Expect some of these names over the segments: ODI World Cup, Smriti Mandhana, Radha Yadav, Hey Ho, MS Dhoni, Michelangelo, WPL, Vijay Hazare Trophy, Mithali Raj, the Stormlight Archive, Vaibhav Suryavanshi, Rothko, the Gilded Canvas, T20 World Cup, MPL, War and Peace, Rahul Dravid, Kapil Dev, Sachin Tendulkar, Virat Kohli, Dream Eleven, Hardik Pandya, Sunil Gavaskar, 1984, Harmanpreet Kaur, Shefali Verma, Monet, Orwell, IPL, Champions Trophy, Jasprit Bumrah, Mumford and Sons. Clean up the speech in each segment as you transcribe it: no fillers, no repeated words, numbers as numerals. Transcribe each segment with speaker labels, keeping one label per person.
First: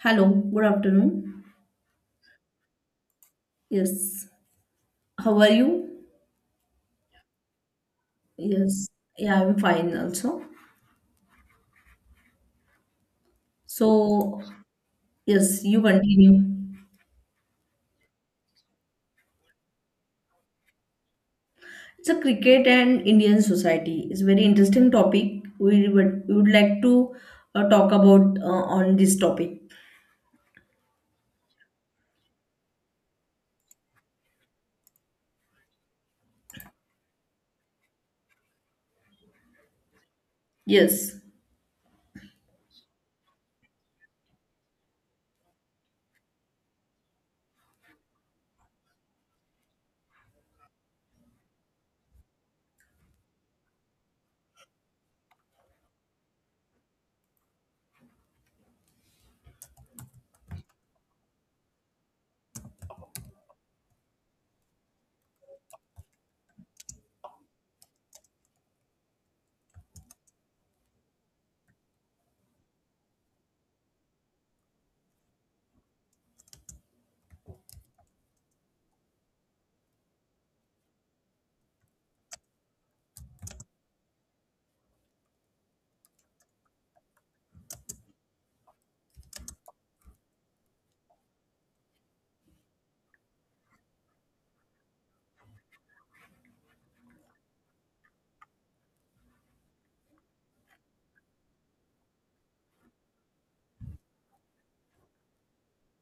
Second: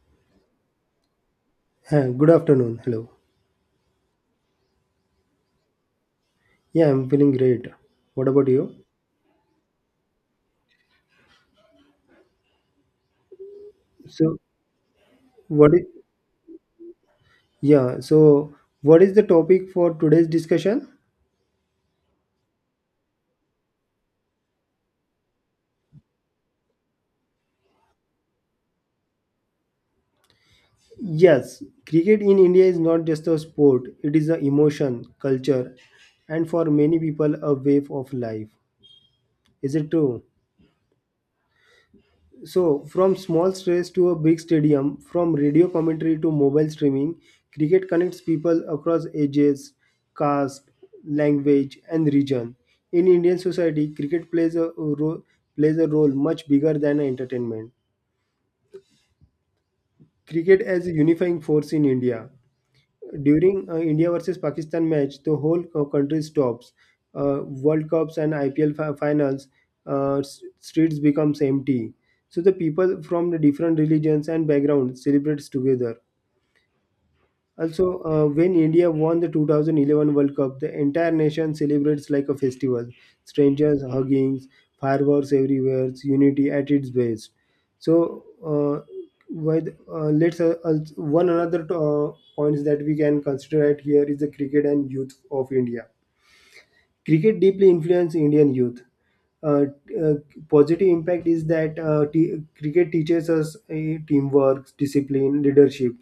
Speaker 1: Hello, good afternoon.
Speaker 2: Hi, good afternoon. Hello.
Speaker 1: Yes, how are you?
Speaker 2: Yeah, I'm feeling great. What about you?
Speaker 1: Yes, yeah, I'm fine also.
Speaker 2: So,
Speaker 1: So, yes,
Speaker 2: what
Speaker 1: you
Speaker 2: is,
Speaker 1: continue.
Speaker 2: yeah, so what is the topic for today's discussion?
Speaker 1: It's a cricket and Indian society. It's a very interesting topic. We would like to talk about on this topic.
Speaker 2: Yes, cricket in India is not just a sport, it is an emotion, culture, and for many people, a way of life. Is it true?
Speaker 1: Yes,
Speaker 2: So, from small stages to a big stadium, from radio commentary to mobile streaming, cricket connects people across ages, caste, language, and region. In Indian society, cricket plays a role much bigger than entertainment. Cricket as a unifying force in India: during India versus Pakistan match, the whole country stops. World Cups and IPL finals, streets becomes empty. So the people from the different religions and backgrounds celebrates together. Also, when India won the 2011 World Cup, the entire nation celebrates like a festival. Strangers hugging, fireworks everywhere, unity at its best. So, uh, one another points that we can consider at here is the cricket and youth of India. Cricket deeply influences Indian youth. Uh, uh, positive impact is that cricket teaches us teamwork, discipline, leadership,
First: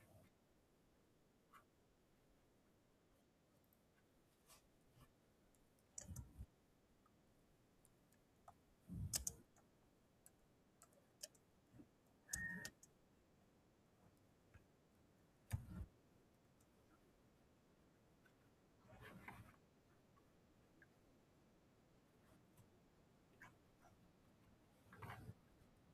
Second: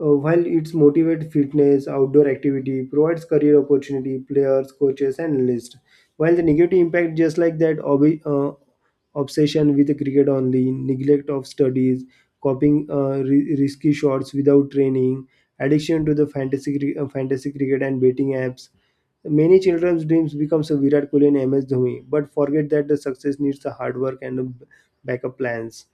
Speaker 2: while it's motivate fitness, outdoor activity, provides career opportunity, players, coaches, and analysts. While the negative impact, just like that, obsession with the cricket only, neglect of studies, copying risky shots without training, addiction to the fantasy cricket and betting apps. Many children's dreams becomes a Virat Kohli and MS Dhoni, but forget that the success needs the hard work and the backup plans.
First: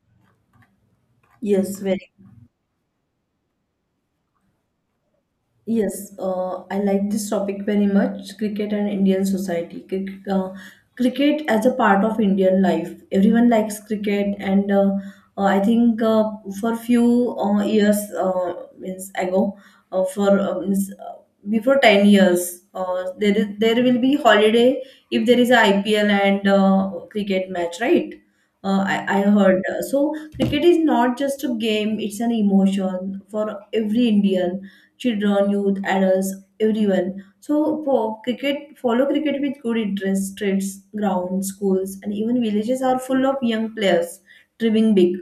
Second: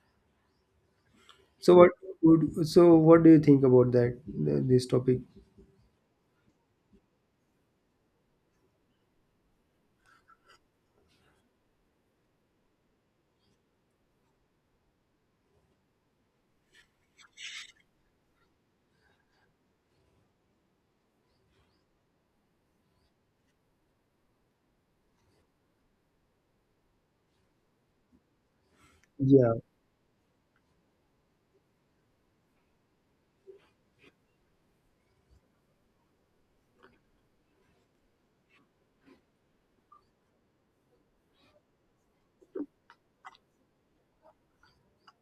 Speaker 2: So
Speaker 1: yes,
Speaker 2: what
Speaker 1: very
Speaker 2: so what do you think about this topic?
Speaker 1: Yes, uh, I like this topic very much, cricket and Indian society. Cricket as a part of Indian life. Everyone likes cricket, and I think for few years means ago, uh, for uh, means, uh, before 10 years, there will be holiday if there is a IPL and cricket match, right? I
Speaker 2: Yeah.
Speaker 1: heard. So cricket is not just a game; it's an emotion for every Indian children, youth, adults, everyone. So for cricket, follow cricket with good interest. Streets, grounds, schools, and even villages are full of young players dreaming big.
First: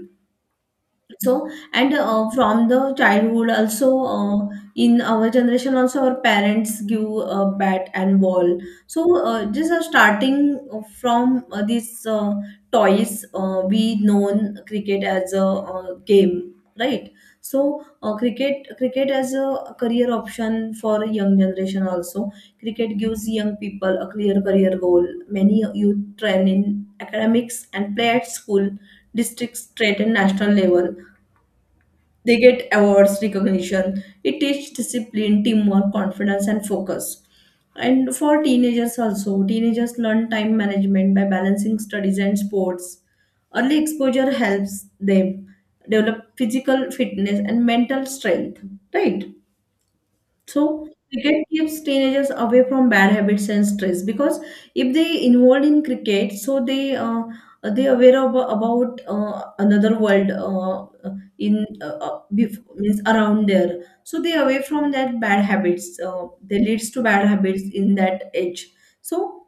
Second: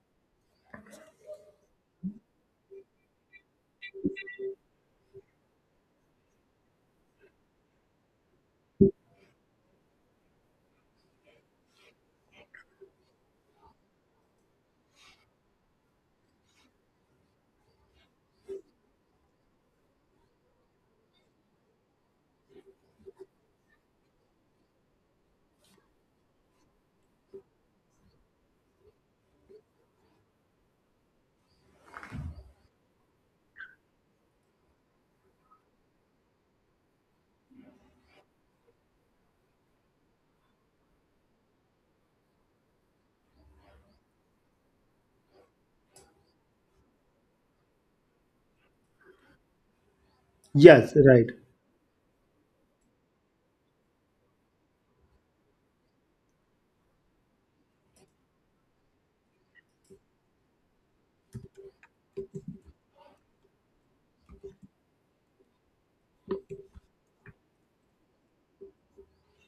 Speaker 1: So and from the childhood also, in our generation also, our parents give a bat and ball. So just starting from these toys, we known cricket as a game, right? So cricket as a career option for young generation also. Cricket gives young people a clear career goal. Many youth train in academics and play at school, districts, state, and national level. They get awards, recognition. It teaches discipline, teamwork, confidence, and focus. And for teenagers also, teenagers learn time management by balancing studies and sports. Early exposure helps them develop physical fitness and mental strength, right? So
Speaker 2: Yes, right.
Speaker 1: cricket keeps teenagers away from bad habits and stress, because if they involved in cricket, so they aware of, about another world in bef- means around there. So they away from that bad habits. They leads to bad habits in that age. So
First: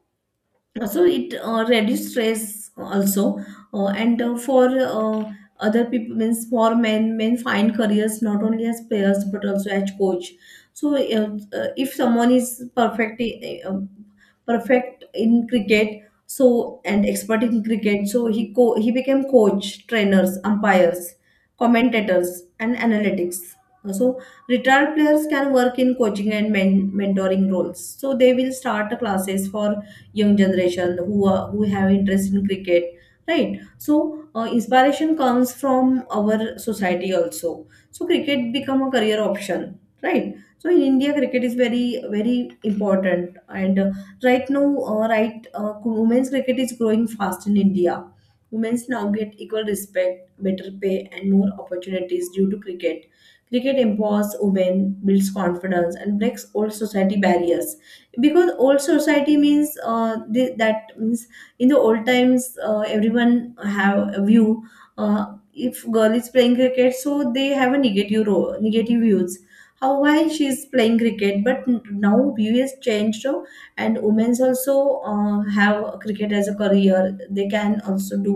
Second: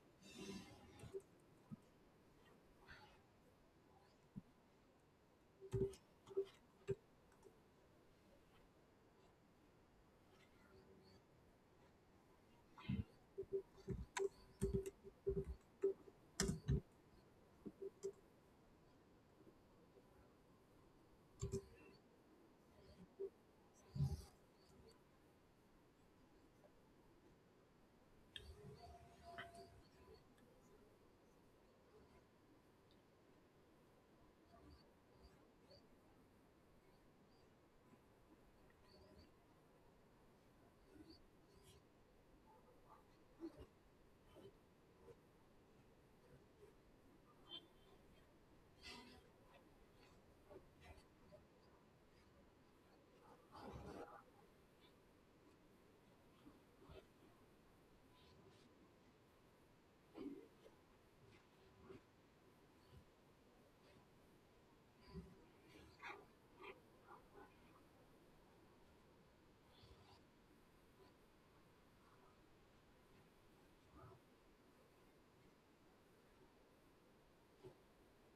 Speaker 1: it reduce stress also. And for other people, means for men find careers not only as players but also as coach. So if someone is perfect in cricket, so and expert in cricket, so he became coach, trainers, umpires, commentators, and analytics. So retired players can work in coaching and mentoring roles, so they will start classes for young generation who have interest in cricket, right? So inspiration comes from our society also, so cricket become a career option, right? So in India, cricket is very very important. And right now, women's cricket is growing fast in India. Women's now get equal respect, better pay, and more opportunities due to cricket. Cricket empowers women, builds confidence, and breaks old society barriers. Because old society, means that means in the old times, everyone have a view, uh, if girl is playing cricket, so they have a negative role, negative views, how why she is playing cricket. But now view has changed. So and women's also have cricket as a career, they can also do.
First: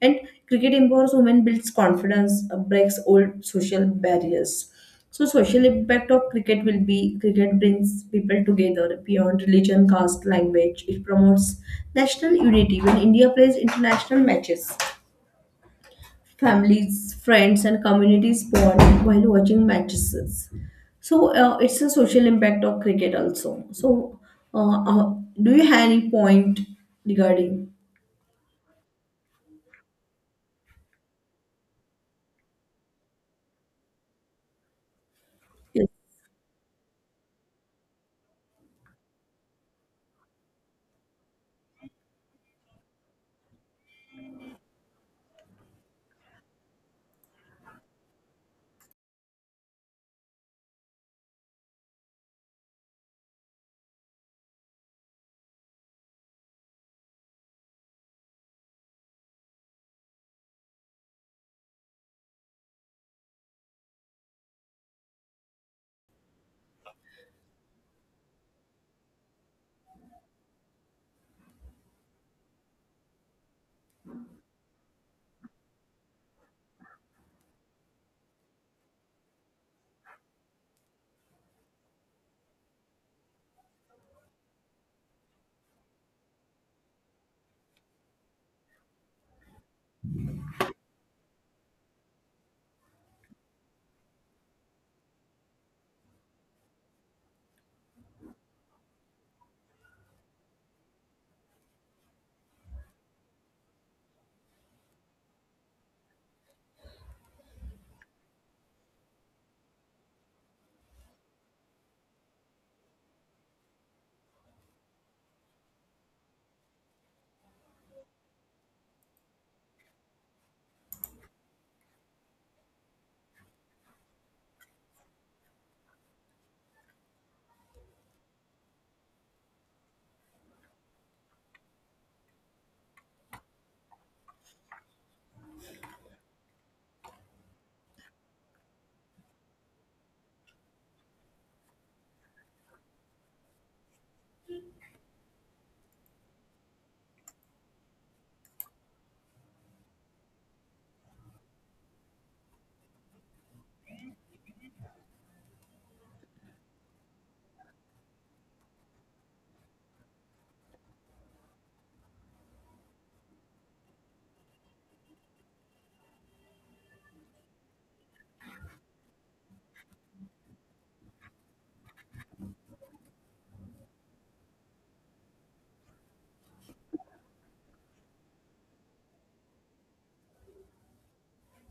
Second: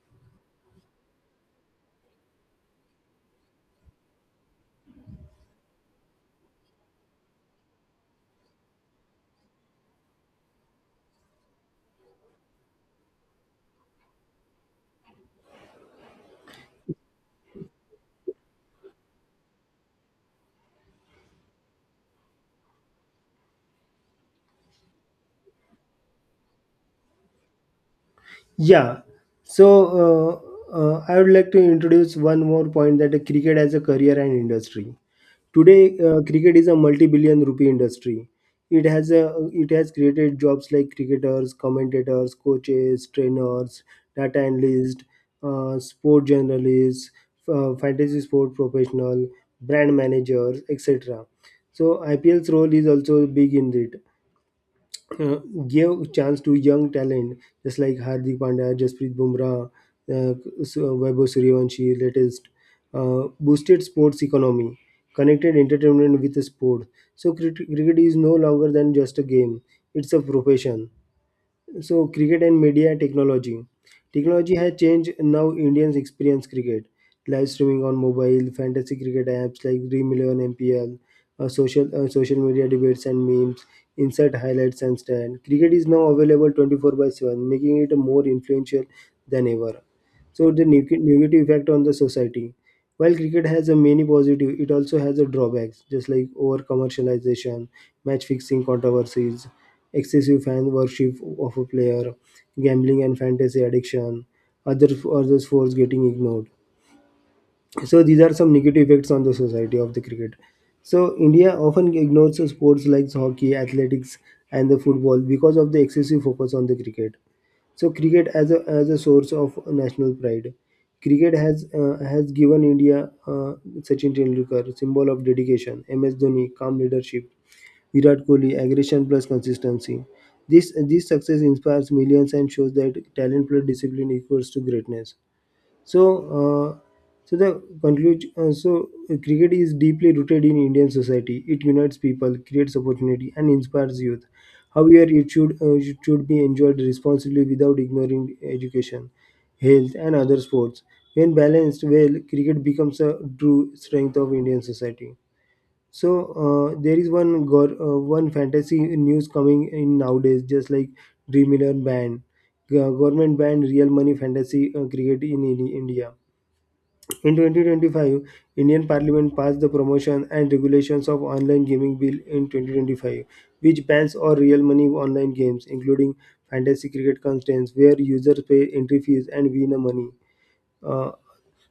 Speaker 1: And cricket empowers women, builds confidence, breaks old social barriers. So social impact of cricket will be cricket brings people together beyond religion, caste, language. It promotes national unity. When India plays international matches, families, friends, and communities bond while watching matches. So it's a social impact of cricket also. So uh, uh, do you have any point regarding?
Speaker 2: Yeah. So I would like to introduce one more point: that cricket as a career and industry.
Speaker 1: Yes.
Speaker 2: Today, cricket is a multi-billion rupee industry. It has created jobs like cricketers, commentators, coaches, trainers, data analysts, sport journalists, fantasy sport professional, brand managers, etc. So IPL's role is also big in it. uh, gave chance to young talent just like Hardik Pandya, Jasprit Bumrah, uh, Vaibhav Suryavanshi, latest, boosted sports economy, connected entertainment with sport. So cricket is no longer than just a game; it's a profession. So, cricket and media technology. Technology has changed now Indians experience cricket. Live streaming on mobile, fantasy cricket apps like Dream 11 MPL, social media debates and memes, insert highlights and stand. Cricket is now available 24 by 7, making it more influential than ever. So, the negative effect on the society. While cricket has a many positive, it also has a drawbacks, just like over commercialization, match fixing controversies, excessive fan worship of a player, gambling and fantasy addiction, other other sports getting ignored. So these are some negative effects on the society of the cricket. So India often ignores sports like hockey, athletics, and the football because of the excessive focus on the cricket. So cricket as a source of national pride. Cricket has given India Sachin Tendulkar, symbol of dedication; MS Dhoni, calm leadership; Virat Kohli, aggression plus consistency. This success inspires millions and shows that talent plus discipline equals to greatness. So, the conclusion. Cricket is deeply rooted in Indian society. It unites people, creates opportunity, and inspires youth. However, it should be enjoyed responsibly without ignoring education, health, and other sports. When balanced well, cricket becomes a true strength of Indian society. So there is one fantasy news coming in nowadays, just like Dream 11 ban. Government banned real money fantasy cricket in India. In 2025, Indian Parliament passed the Promotion and Regulations of Online Gaming Bill in 2025, which bans all real money online games, including fantasy cricket contents where users pay entry fees and win money. Uh,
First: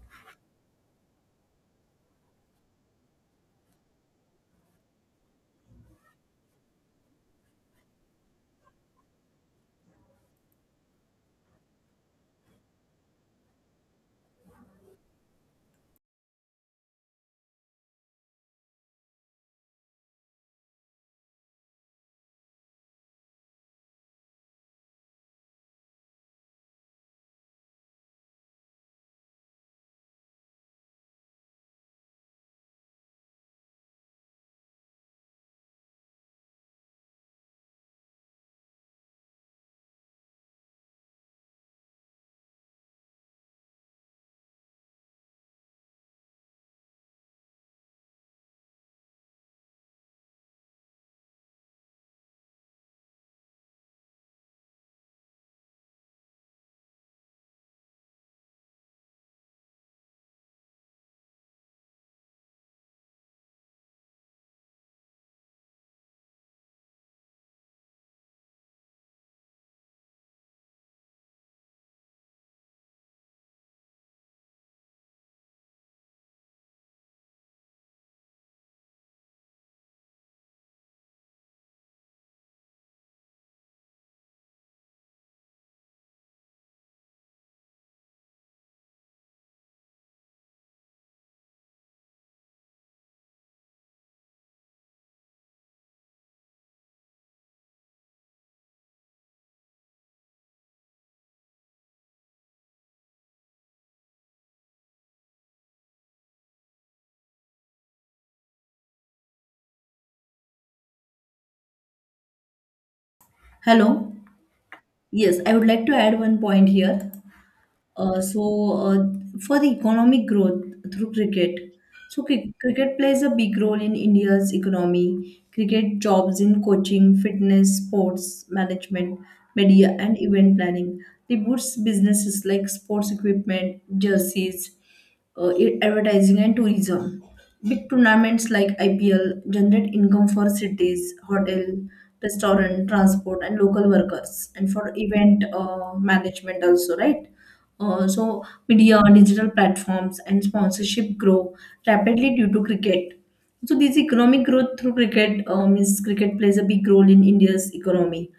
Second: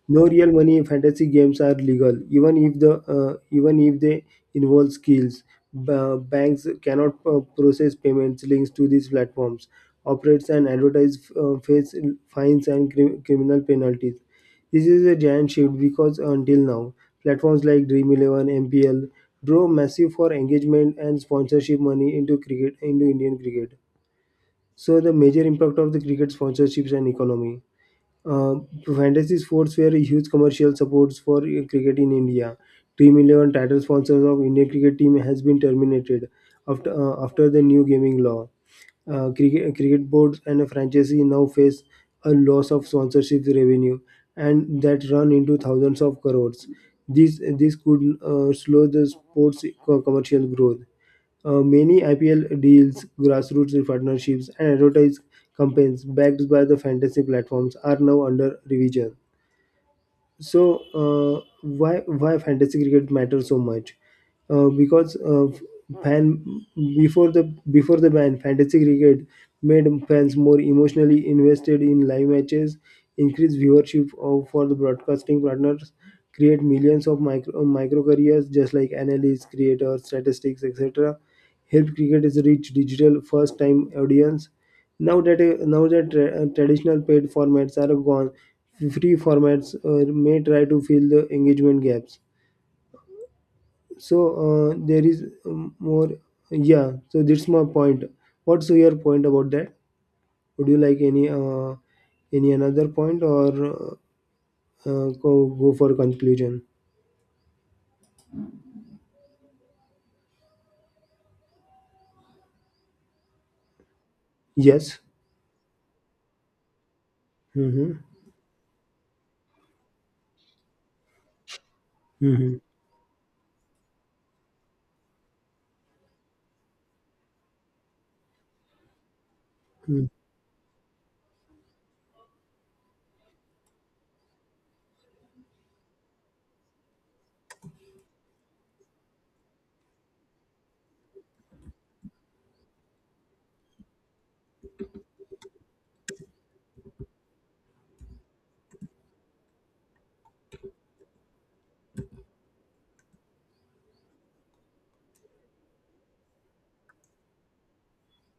Speaker 2: no real money fantasy games are legal, even if they involve skills. Banks cannot process payments links to these platforms, operates and advertise, face fines and criminal penalties. This is a giant shift because until now, platforms like Dream 11, MPL draw massive for engagement and sponsorship money into cricket into Indian cricket. So the major impact of the cricket sponsorships and economy. Uh, fantasy sports were huge commercial supports for cricket in India. Team 11 title sponsors of Indian cricket team has been terminated after the new gaming law. Cricket boards and a franchisee now face a loss of sponsorship revenue and that run into thousands of crores. This could slow the sports commercial growth. Many IPL deals, grassroots partnerships, and advertising campaigns backed by the fantasy platforms are now under revision. So, why fantasy cricket matters so much? Because fan before the before the ban, fantasy cricket made fans more emotionally invested in live matches, increased viewership of, for the broadcasting partners, create millions of micro careers just like analysts, creators, statistics, etc helped cricket its reach digital first time audience. Now that traditional paid formats are gone, free formats may try to fill the engagement gaps. So there is more. Yeah. So that's my point. What's your point about that? Would you like any another point, or go for conclusion?
Speaker 1: Hello.
Speaker 2: Yes.
Speaker 1: Yes, I would like to add one point here.
Speaker 2: Mm-hmm.
Speaker 1: Uh, so, uh, for the economic growth through cricket, so
Speaker 2: Mm-hmm.
Speaker 1: cricket plays a big role in India's economy. Cricket jobs in coaching, fitness, sports management, media, and event planning. They boosts businesses like sports equipment, jerseys, advertising, and tourism. Big tournaments like IPL generate income for cities, hotel, restaurant, transport, and local workers, and for event management also, right? So media, digital platforms, and sponsorship grow rapidly due to cricket. So this economic growth through cricket means cricket plays a big role in India's economy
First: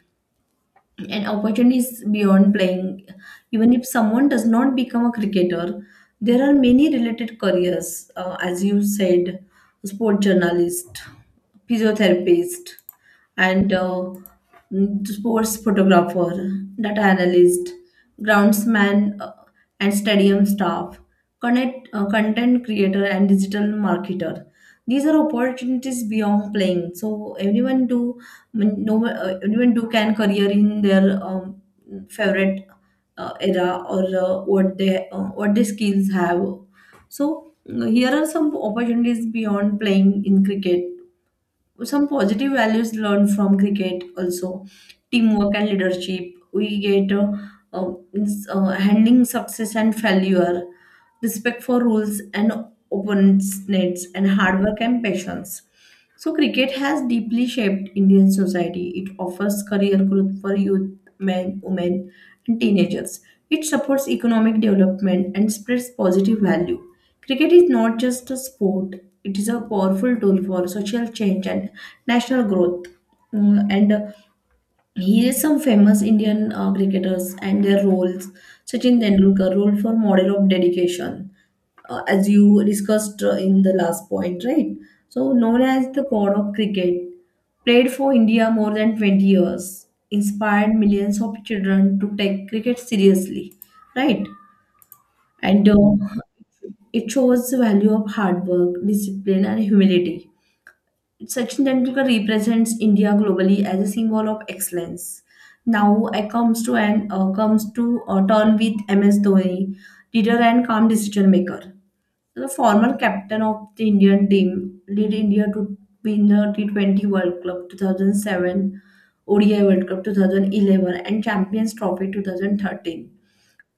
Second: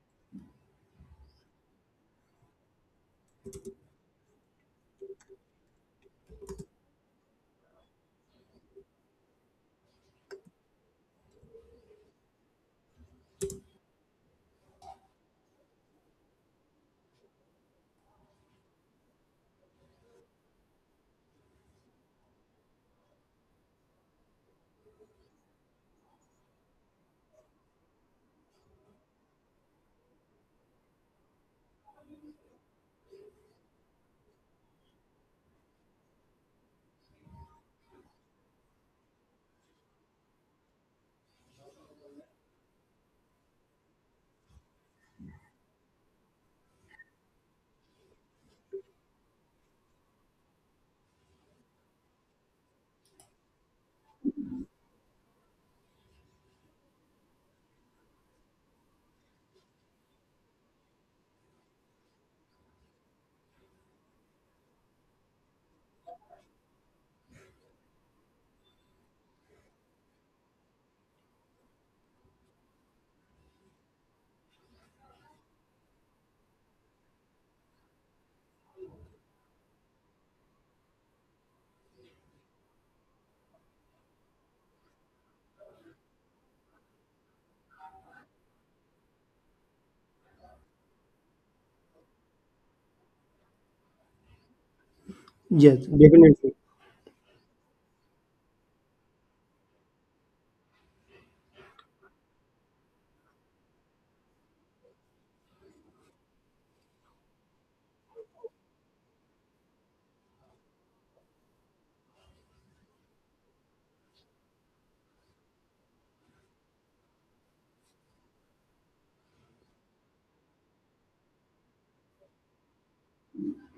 Speaker 1: and opportunities beyond playing. Even if someone does not become a cricketer, there are many related careers, as you said, sport journalist, physiotherapist, and sports photographer, data analyst, groundsman, and stadium staff, connect, content creator, and digital marketer. These are opportunities beyond playing. So anyone do mm, no anyone do can career in their favorite era or what the skills have. So here are some opportunities beyond playing in cricket. Some positive values learned from cricket also: teamwork and leadership we get, handling success and failure, respect for rules and opponents, nets, and hard work and patience. So cricket has deeply shaped Indian society. It offers career growth for youth, men, women, and teenagers. It supports economic development and spreads positive value. Cricket is not just a sport, it is a powerful tool for social change and national growth. Mm, And Here is some famous Indian cricketers and their roles. Sachin Tendulkar, role for model of dedication, as you discussed in the last point, right? So known as the god of cricket, played for India more than 20 years, inspired millions of children to take cricket seriously, right? And
Speaker 2: Yes, definitely.
Speaker 1: it shows the value of hard work, discipline, and humility. Sachin Tendulkar represents India globally as a symbol of excellence. Now I comes to an comes to a turn with MS Dhoni, leader and calm decision maker. So, the former captain of the Indian team led India to win the T20 World Cup 2007, ODI World Cup 2011, and Champions Trophy 2013.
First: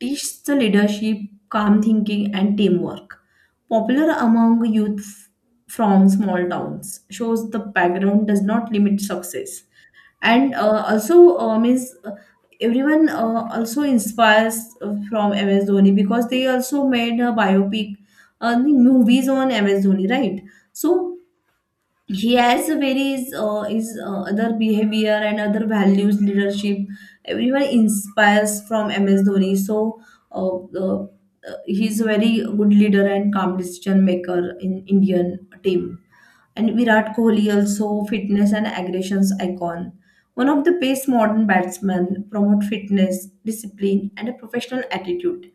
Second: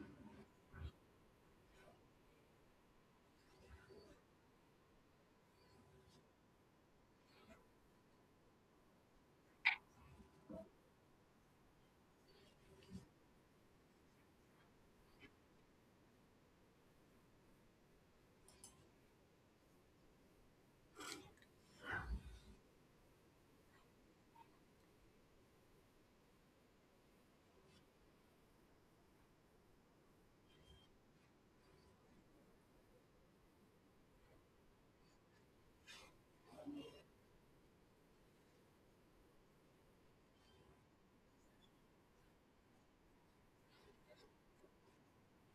Speaker 1: Teaches the leadership, calm thinking, and teamwork. Popular among youth from small towns, shows the background does not limit success. And also means everyone also inspires from MS Dhoni, because they also made a biopic, movies on MS Dhoni, right? So he has a very his other behavior and other values, leadership. Everyone inspires from MS Dhoni. So uh, uh, uh, he's a very good leader and calm decision maker in Indian team. And Virat Kohli also, fitness and aggressions icon, one of the best modern batsmen, promote fitness, discipline, and a professional attitude.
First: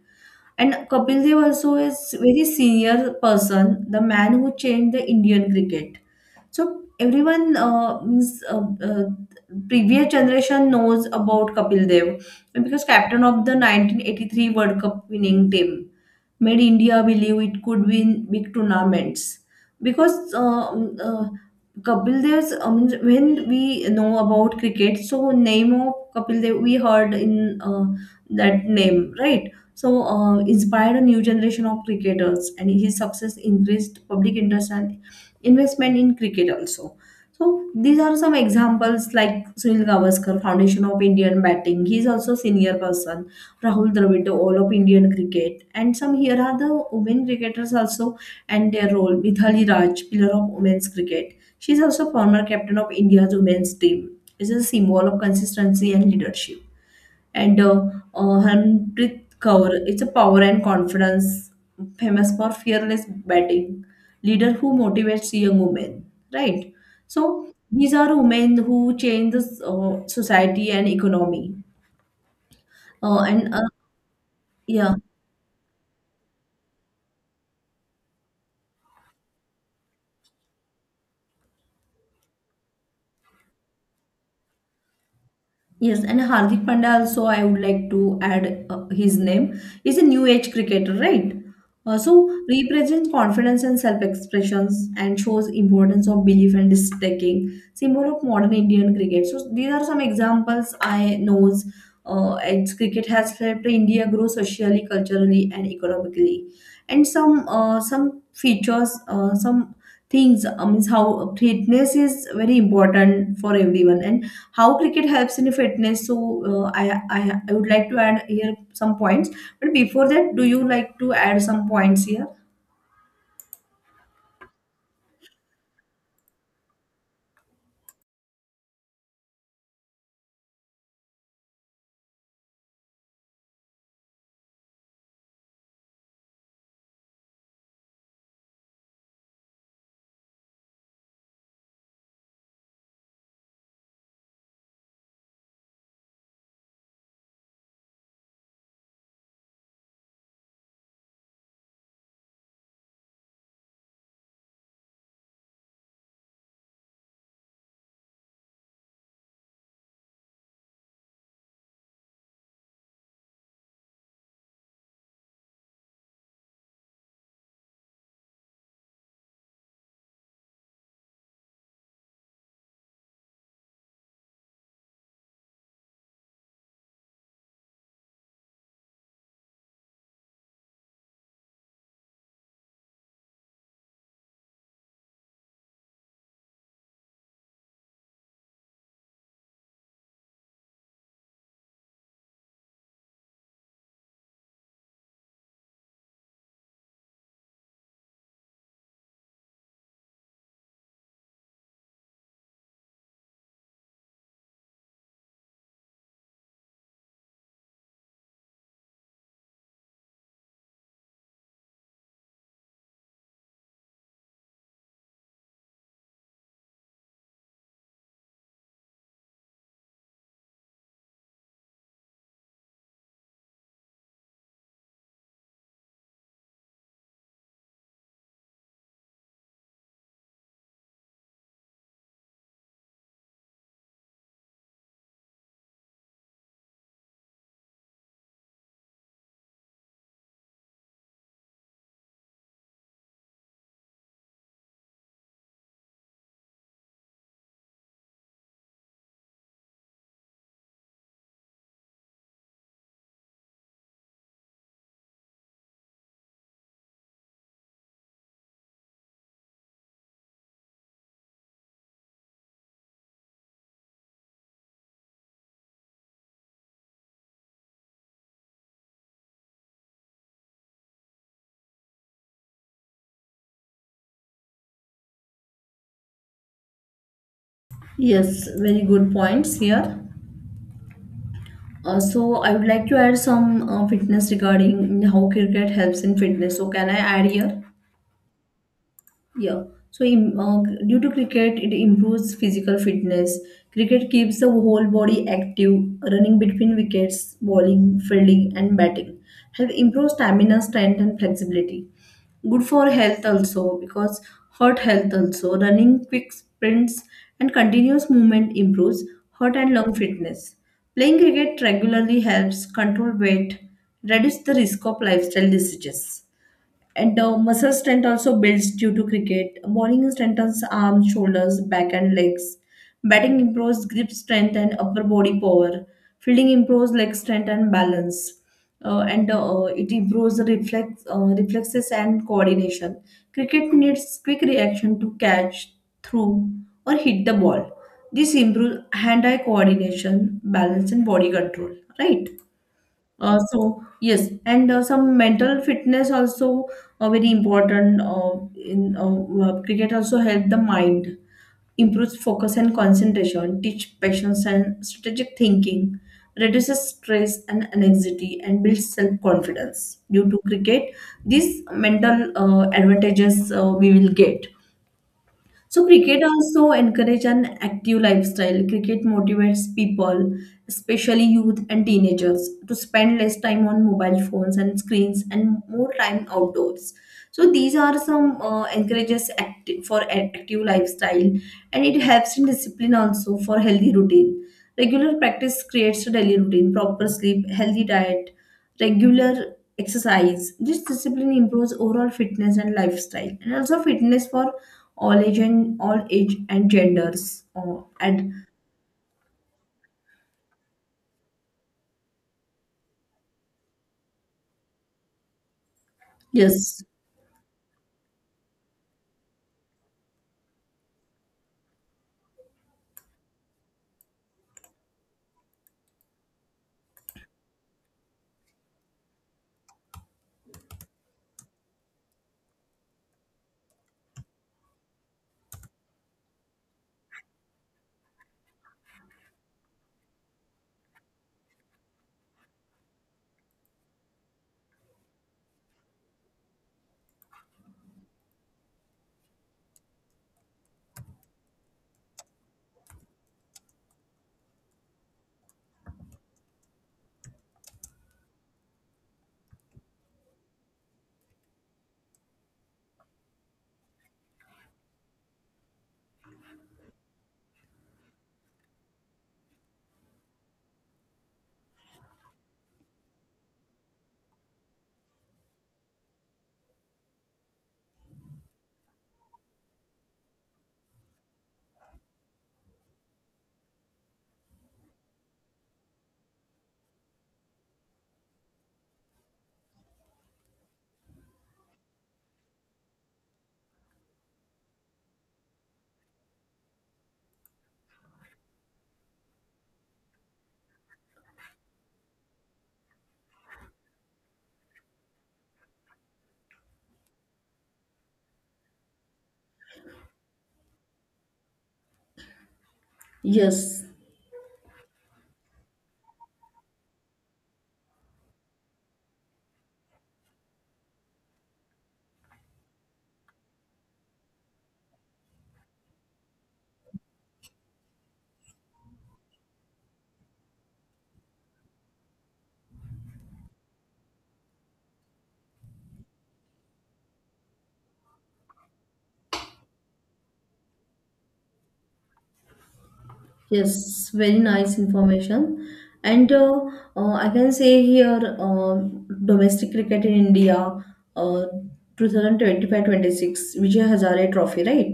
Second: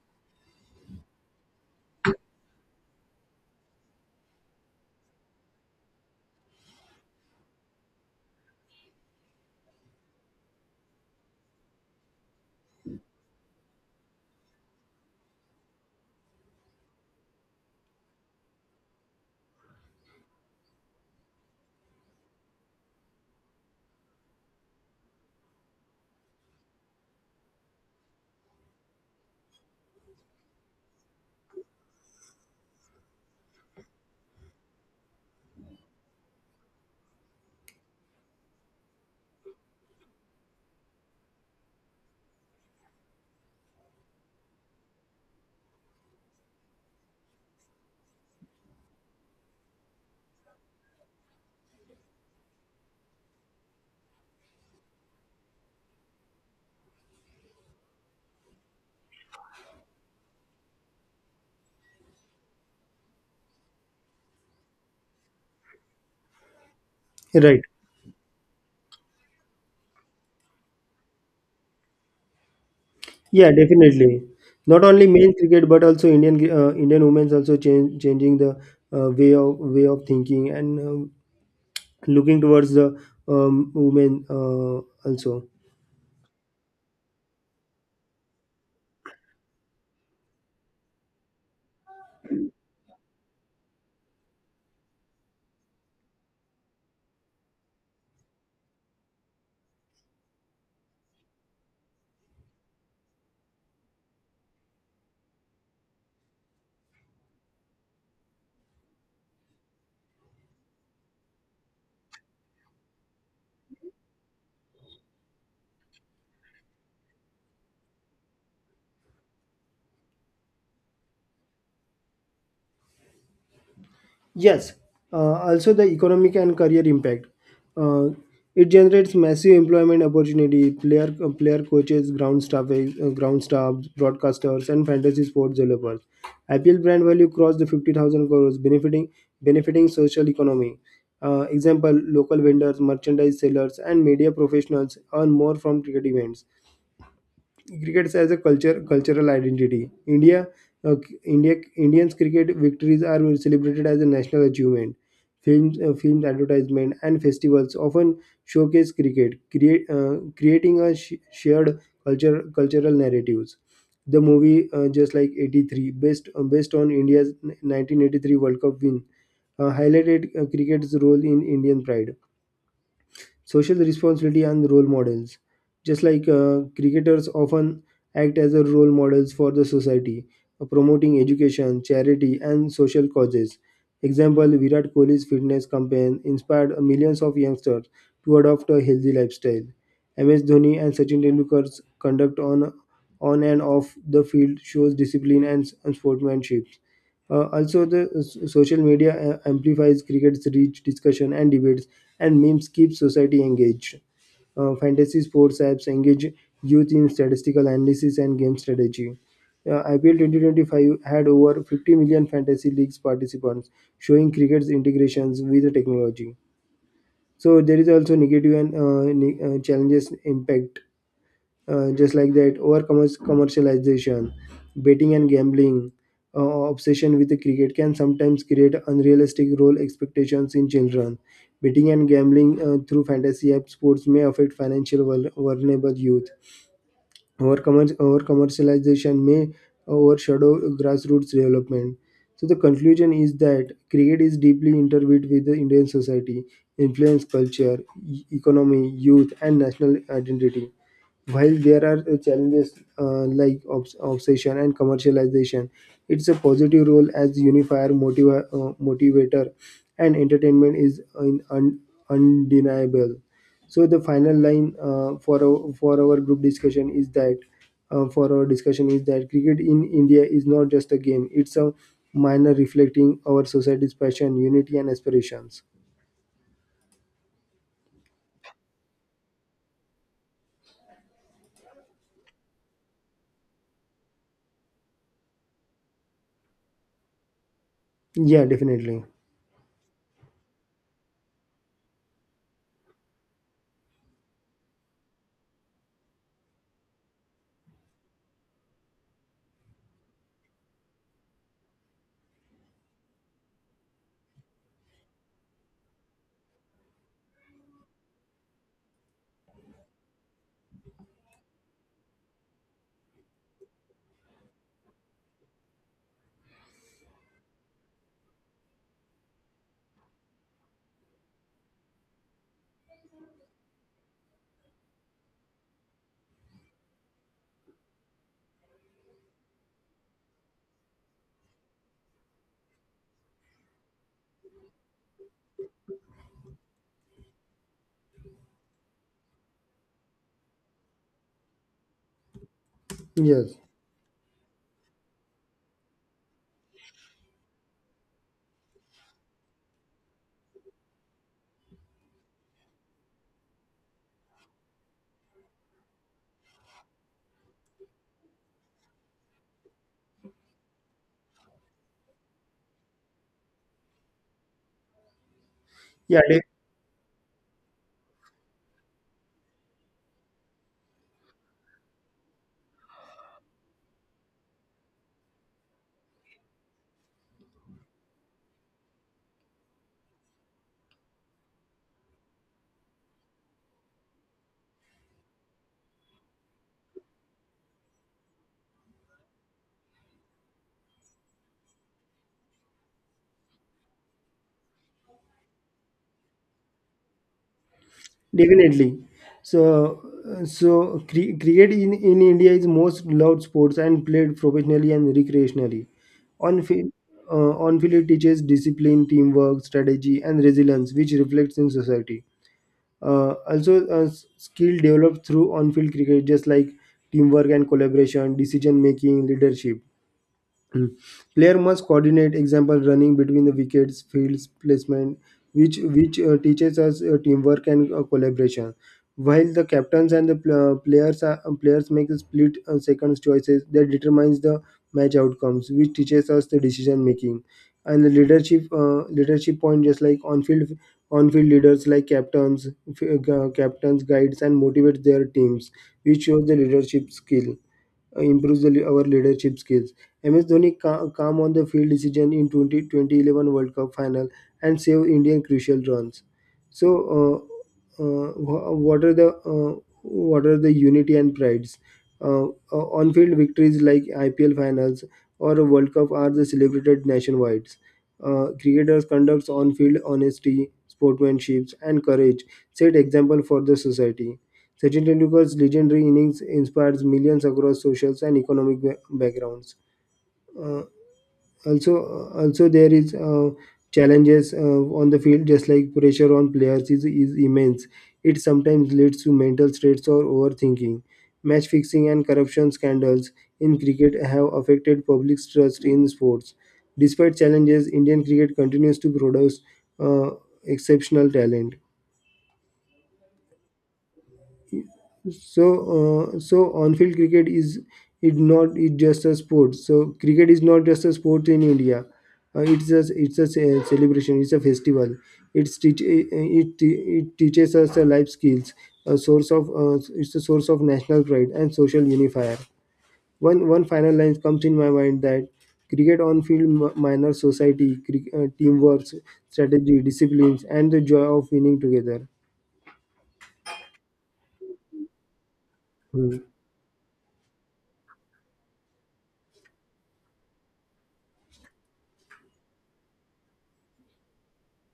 Speaker 1: And Kapil Dev also is very senior person, the man who changed the Indian cricket. So everyone, means previous generation knows about Kapil Dev, because captain of the 1983 World Cup winning team, made India believe it could win big tournaments. Because uh, Kapil Dev's, I, when we know about cricket, so name of Kapil Dev, we heard in that name, right? So inspired a new generation of cricketers, and his success increased public interest and investment in cricket also. So these are some examples like Sunil Gavaskar, foundation of Indian batting. He is also senior person. Rahul Dravid, all of Indian cricket. And some, here are the women cricketers also and their role. Mithali Raj, pillar of women's cricket. She is also former captain of India's women's team. It is a symbol of consistency and leadership. And Harmanpreet Kaur, it's a power and confidence, famous for fearless batting, leader who motivates young women, right? So
Speaker 2: Right.
Speaker 1: these are women who change the society and economy.
Speaker 2: Yeah,
Speaker 1: And
Speaker 2: definitely. Not
Speaker 1: Yeah,
Speaker 2: only men's cricket, but also Indian women's also changing the way of thinking and looking towards the women, also.
Speaker 1: yes, and Hardik Pandya also I would like to add his name. He's a new age cricketer, right? So represents confidence and self-expressions and shows importance of belief and risk-taking, symbol of modern Indian cricket. So these are some examples I knows. As cricket has helped India grow socially, culturally, and economically. And some features, some things, means how fitness is very important for everyone, and how cricket helps in fitness. So uh, I, I I would like to add here some points, but before that, do you like to add some points here?
Speaker 2: Yes, also the economic and career impact. Uh, it generates massive employment opportunity. Player coaches, ground staff, broadcasters, and fantasy sports developers. IPL brand value crossed the 50,000 crores, benefiting social economy. Example: local vendors, merchandise sellers, and media professionals earn more from cricket events. Cricket as a culture, cultural identity. Uh, Indians cricket victories are celebrated as a national achievement. Films, advertisement, and festivals often showcase cricket, creating a shared cultural narratives. The movie, just like '83, based on India's 1983 World Cup win, highlighted cricket's role in Indian pride, social responsibility, and role models. Just like cricketers often act as a role models for the society, promoting education, charity, and social causes. Example: Virat Kohli's fitness campaign inspired millions of youngsters to adopt a healthy lifestyle. MS Dhoni and Sachin Tendulkar's conduct on and off the field shows discipline and sportsmanship. Also, the social media amplifies cricket's reach, discussion, and debates, and memes keep society engaged. Fantasy sports apps engage youth in statistical analysis and game strategy. IPL 2025 had over 50 million fantasy leagues participants, showing cricket's integrations with the technology. So there is also negative and challenges impact, just like that over commercialization, betting and gambling. Obsession with the cricket can sometimes create unrealistic role expectations in children. Betting and gambling through fantasy app sports may affect financial vulnerable youth. Over commercialization may overshadow grassroots development. So the conclusion is that cricket is deeply intertwined with the Indian society, influence culture, economy, youth, and national identity. While there are challenges, like obsession and commercialization, it's a positive role as unifier, motivator, and entertainment is undeniable. So the final line for our group discussion is that cricket in India is not just a game; it's a minor reflecting our society's passion, unity, and aspirations.
Speaker 1: Yes, very good points here. So I would like to add some fitness regarding how cricket helps in fitness. So can I add here?
Speaker 2: Yeah, definitely.
Speaker 1: Yeah. So, due to cricket, it improves physical fitness. Cricket keeps the whole body active, running between wickets, bowling, fielding, and batting. Help improve stamina, strength, and flexibility. Good for health also, because heart health also. Running quick sprints and continuous movement improves heart and lung fitness. Playing cricket regularly helps control weight, reduce the risk of lifestyle diseases. And the muscle strength also builds due to cricket. Bowling strengthens arms, shoulders, back, and legs. Batting improves grip strength and upper body power. Fielding improves leg strength and balance. And It improves the reflexes and coordination. Cricket needs quick reaction to catch, throw, or hit the ball. This improves hand eye coordination, balance, and body control. Right? Uh,
Speaker 2: Yes.
Speaker 1: so yes, and some mental fitness also, very important. In Cricket also help the mind, improves focus and concentration, teach patience and strategic thinking, reduces stress and anxiety, and builds self confidence. Due to cricket, these mental advantages we will get. So
Speaker 2: Yeah,
Speaker 1: cricket also encourage an active lifestyle. Cricket motivates people, especially youth and teenagers, to spend less time on mobile phones and screens and more time outdoors. So these are some encourages active active lifestyle, and it helps in discipline also for healthy routine. Regular practice creates a daily routine, proper sleep, healthy diet, regular exercise. This discipline improves overall fitness and lifestyle, and also fitness for all age and genders. Oh, and
Speaker 2: definitely. So, cricket in India is most loved sports and played professionally and recreationally. On
Speaker 1: yes,
Speaker 2: field, on field, it teaches discipline, teamwork, strategy, and resilience, which reflects in society. Also, skill developed through on-field cricket, just like teamwork and collaboration, decision making, leadership. Mm. Player must coordinate example running between the wickets, fields, placement, which teaches us teamwork and collaboration. While the captains and the players make the split, seconds choices that determines the match outcomes, which teaches us the decision making and the leadership point, just like on field leaders like captains captains guides and motivates their teams, which shows the leadership skill, improves our leadership skills. MS Dhoni calm on the field decision in 20 2011 World Cup final and save Indian crucial runs. So, what are the unity and prides? On-field victories like IPL finals or a World Cup are the celebrated nationwide. Cricketers conducts on-field honesty, sportsmanship, and courage set example for the society. Sachin Tendulkar's legendary innings inspires millions across socials and economic backgrounds. Uh, also, also there is challenges on the field, just like pressure on players is immense. It sometimes leads to mental states or overthinking. Match fixing and corruption scandals in cricket have affected public's trust in sports. Despite challenges, Indian cricket continues to produce uh, exceptional talent.
Speaker 1: yes.
Speaker 2: So on-field cricket is it not it just a sport. So cricket is not just a sport in India. Celebration. It's a festival. It teaches us the life skills. A source of it's a source of national pride and social unifier. One final line comes in my mind that cricket on-field minor society, teamwork, strategy, disciplines, and the joy of winning together.
Speaker 1: Yes, very nice information. And
Speaker 2: Hmm.
Speaker 1: I can say here domestic cricket in India, uh, 2025-26 Vijay Hazare Trophy, right?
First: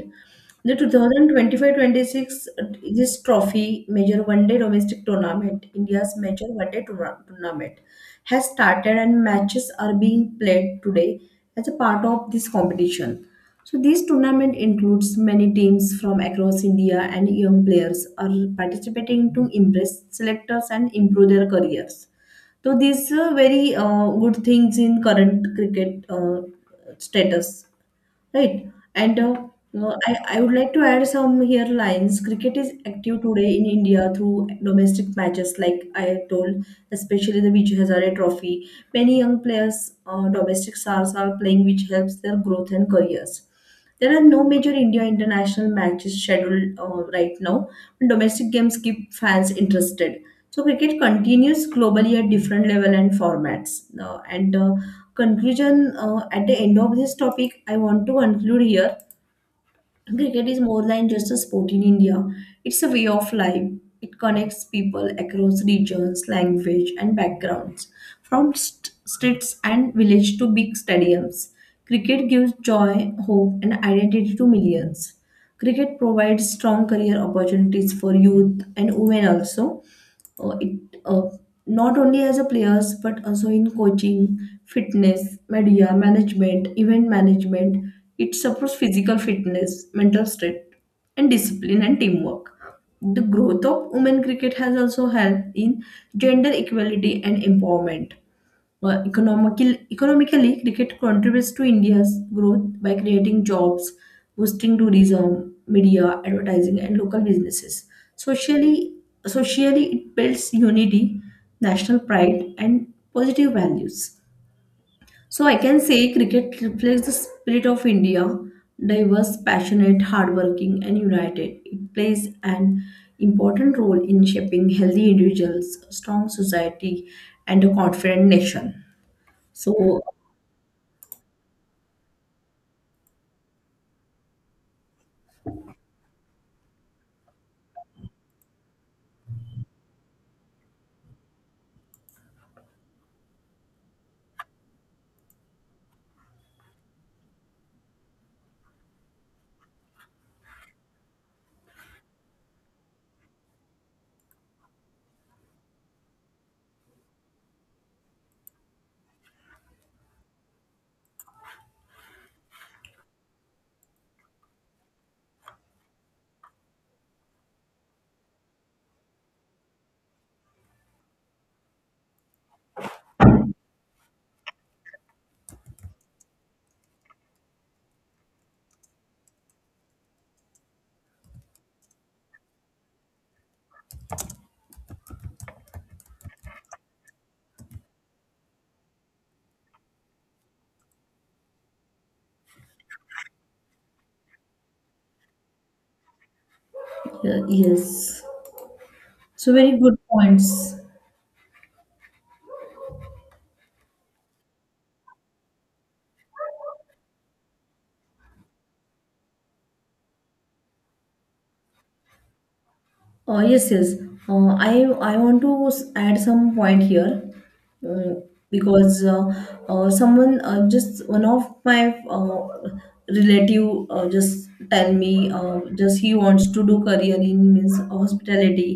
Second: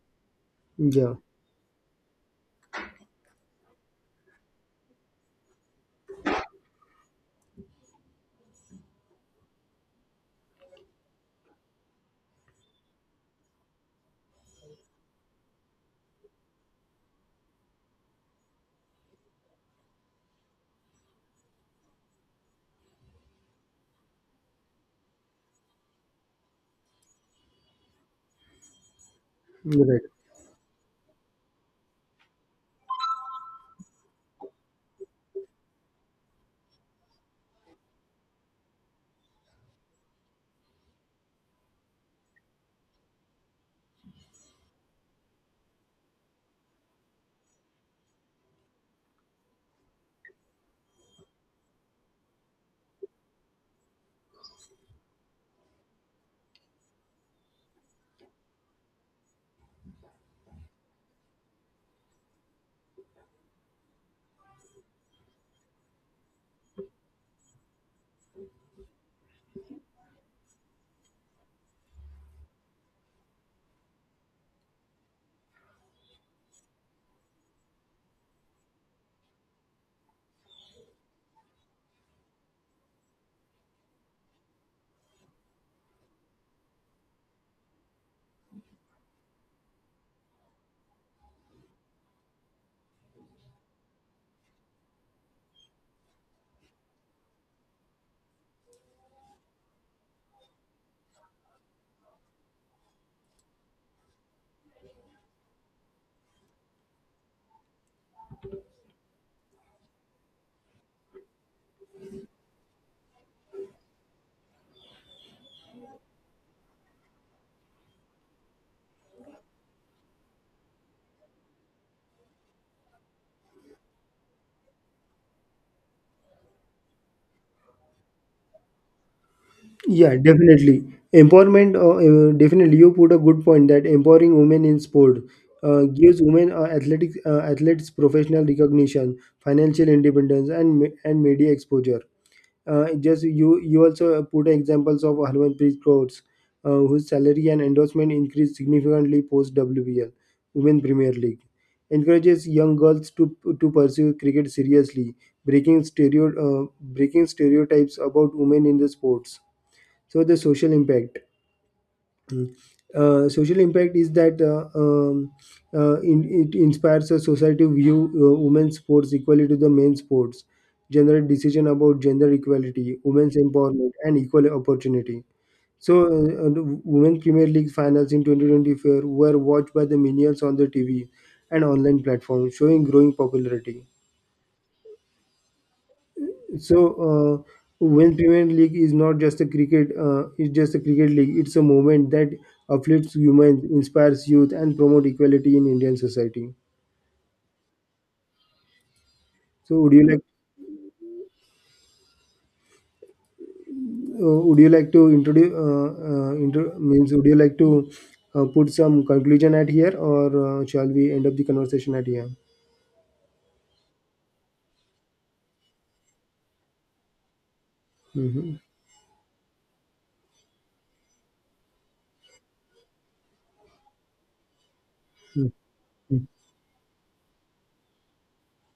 Speaker 1: The
Speaker 2: Yeah,
Speaker 1: 2025-26, this trophy major 1 day domestic tournament, India's major 1 day tournament has started and matches are being played today as a part of this competition. So this tournament includes many teams from across India and young players are participating to impress selectors and improve their careers. So these are very good things in current cricket status. Right. And uh, uh,
Speaker 2: right.
Speaker 1: I, I would like to add some here lines. Cricket is active today in India through domestic matches, like I told, especially the Vijay Hazare Trophy. Many young players, domestic stars, are playing, which helps their growth and careers. There are no major India international matches scheduled right now, but domestic games keep fans interested. So cricket continues globally at different level and formats. And conclusion at the end of this topic, I want to conclude here. Cricket is more than just a sport in India. It's a way of life. It connects people across regions, language, and backgrounds. From streets and village to big stadiums, cricket gives joy, hope, and identity to millions. Cricket provides strong career opportunities for youth and women also, it uh, not only as a players but also in coaching, fitness, media management, event management. It supports physical fitness, mental strength, and discipline and teamwork. The growth of women cricket has also helped in gender equality and empowerment. Economically, cricket contributes to India's growth by creating jobs, boosting tourism, media, advertising, and local businesses. Socially, socially, it builds unity, national pride, and positive values. So I can say cricket reflects the spirit of India, diverse, passionate, hardworking, and united. It plays an important role in shaping healthy individuals, strong society, and a confident nation. So,
Speaker 2: Yeah, definitely. Empowerment, definitely. You put a good point that empowering women in sport gives women athletic athletes professional recognition, financial independence, and media exposure. Just you also put examples of Harmanpreet Kaur, whose salary and endorsement increased significantly post WPL, Women Premier League, encourages young girls to pursue cricket seriously, breaking stereo uh, breaking stereotypes about women in the sports, so the social impact. Mm. Social impact is that it inspires a society to view women's sports equally to the men's sports, generate decision about gender equality, women's empowerment, and equal opportunity. So the women's premier league finals in 2024 were watched by the millions on the tv and online platforms, showing growing popularity. So, uh, when Premier League is not just a cricket, it's just a cricket league. It's a movement that uplifts humans, inspires youth, and promote equality in Indian society.
Speaker 1: yes. So, very
Speaker 2: So, would
Speaker 1: good
Speaker 2: you like,
Speaker 1: points.
Speaker 2: would you like to introduce, means would you like to put some conclusion at here, or shall we end up the conversation at here?
Speaker 1: Oh, yes, yes. Uh, I I want to add some point here, uh,
Speaker 2: Mhm.
Speaker 1: because someone, just one of my relative, just tell me,
Speaker 2: Mm.
Speaker 1: just he
Speaker 2: Mm.
Speaker 1: wants to do career in means hospitality,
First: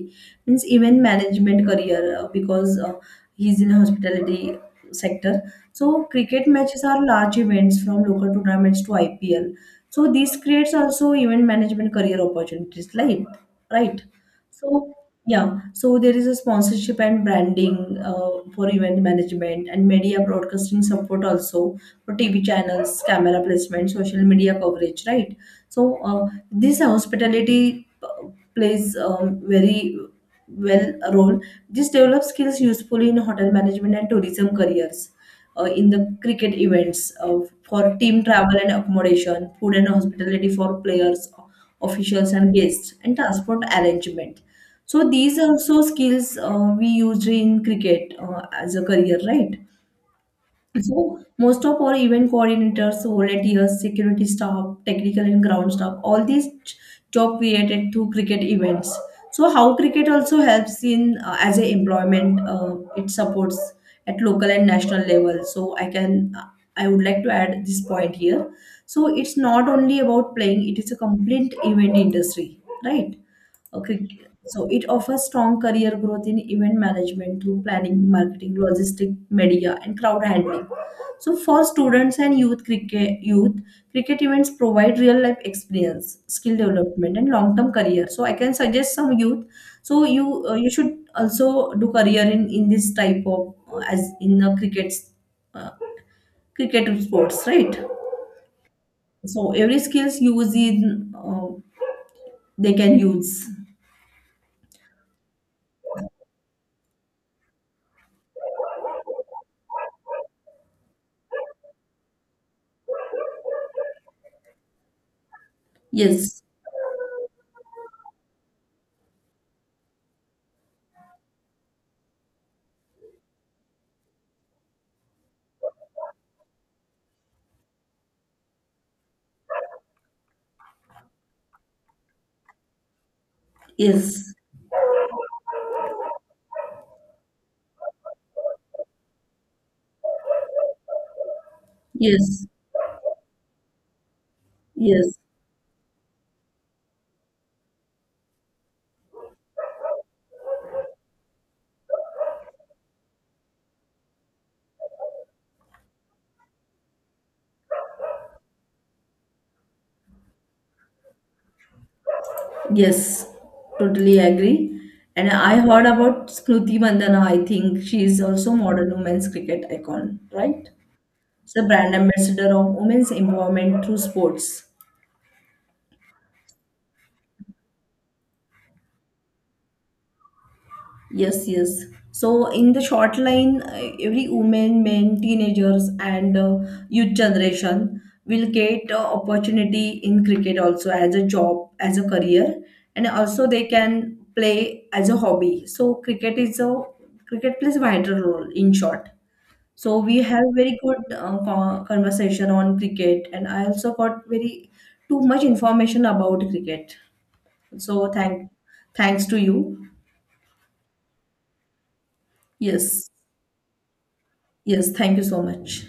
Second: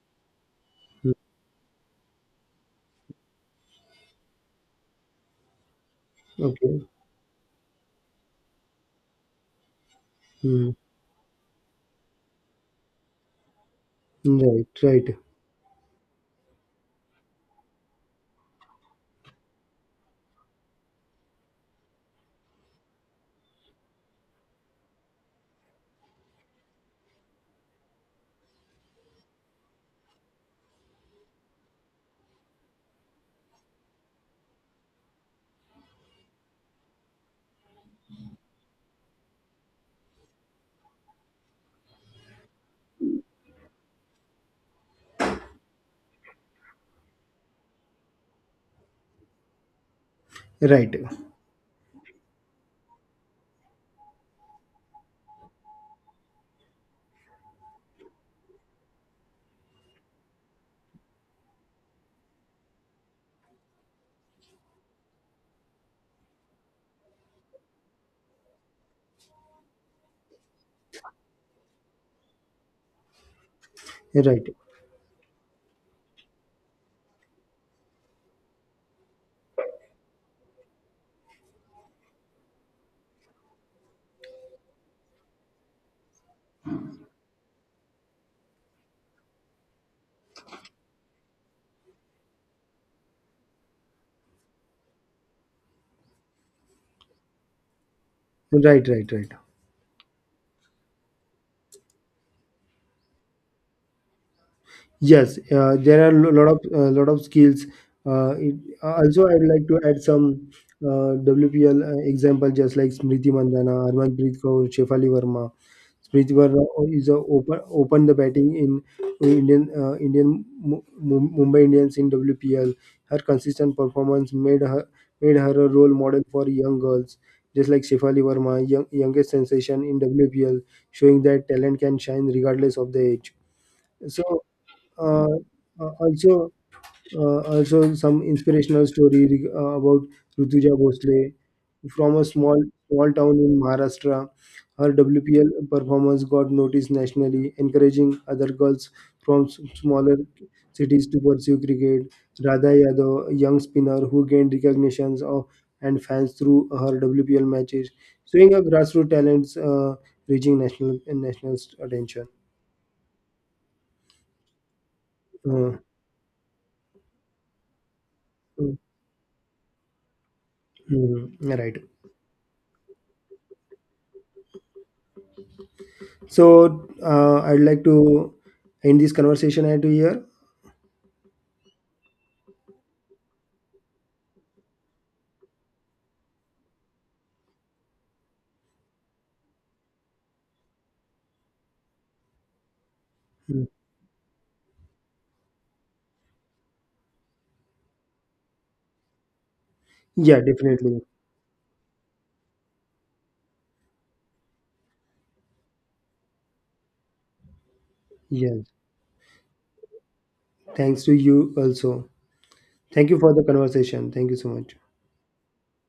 Speaker 1: means event
Speaker 2: Mm.
Speaker 1: management career, because he's in hospitality sector. So cricket
Speaker 2: Okay.
Speaker 1: matches are large events from local tournaments to IPL. So this
Speaker 2: Mm.
Speaker 1: creates also event management career opportunities, like, right?
Speaker 2: Right.
Speaker 1: So
Speaker 2: Right.
Speaker 1: yeah, so there is a sponsorship and branding for event management and media broadcasting support also for TV channels, camera placement, social media coverage, right? So this hospitality plays very well a role. This develops skills useful in hotel management and tourism careers. In the cricket events, for team travel and accommodation, food and hospitality for players, officials and guests, and transport arrangement, so these also skills we used in cricket as a career, right?
Speaker 2: Right.
Speaker 1: So most of our event coordinators, volunteers, security staff, technical and ground staff, all these job created through cricket events. So how cricket also helps in as a employment, it supports at local and national level. So I would like to add this point here. So it's not only about playing; it is a complete event industry, right? Okay,
Speaker 2: Right.
Speaker 1: so it offers strong career growth in event management through planning, marketing, logistic, media, and crowd handling. So for students and youth cricket events provide real life experience, skill development, and long term career. So I can suggest some youth. So you should also do career in this type of as in the uh, cricket sports, right?
Speaker 2: Right. Right. Right.
Speaker 1: So every skills used in they can use.
Speaker 2: Yes, there are a lot of skills. Uh, it, also, I'd like to add some WPL example, just like Smriti Mandhana, Harmanpreet Kaur, Shefali Verma. Smriti
Speaker 1: Yes,
Speaker 2: Verma is a open the batting in Indian Mumbai Indians in WPL. Her consistent performance made her a role model for young girls, just like Shefali Verma, young, youngest sensation in WPL, showing that talent can shine regardless of the age. So
Speaker 1: yes.
Speaker 2: uh, uh, also also some inspirational story about Rutuja Bhosle from a
Speaker 1: Yes,
Speaker 2: small town in Maharashtra. Her
Speaker 1: yes,
Speaker 2: WPL performance got noticed nationally, encouraging other girls from smaller cities to pursue cricket. Radha Yadav, a young spinner who gained recognitions of, and fans through her WPL matches, showing her grassroots talents reaching national attention.
Speaker 1: yes, totally agree. And I
Speaker 2: Uh,
Speaker 1: heard about Smriti Mandhana. I think she is also
Speaker 2: mm,
Speaker 1: modern women's cricket icon, right? She's a
Speaker 2: right.
Speaker 1: brand ambassador of women's empowerment through sports.
Speaker 2: So I'd like to end this conversation at here.
Speaker 1: Yes, yes. So in the short line, every woman, men, teenagers, and youth generation will get opportunity in cricket also as a job, as a career, and also
Speaker 2: Mm.
Speaker 1: they can play as a hobby. Cricket plays a vital role in short. So we
Speaker 2: Yeah,
Speaker 1: have very
Speaker 2: definitely.
Speaker 1: good conversation on cricket, and I also got very too much information about cricket. So
Speaker 2: Yes.
Speaker 1: thanks to you.
Speaker 2: Thanks to you also.
Speaker 1: Yes.
Speaker 2: Thank you for the conversation. Thank you so much.
Speaker 1: Yes, thank you so much.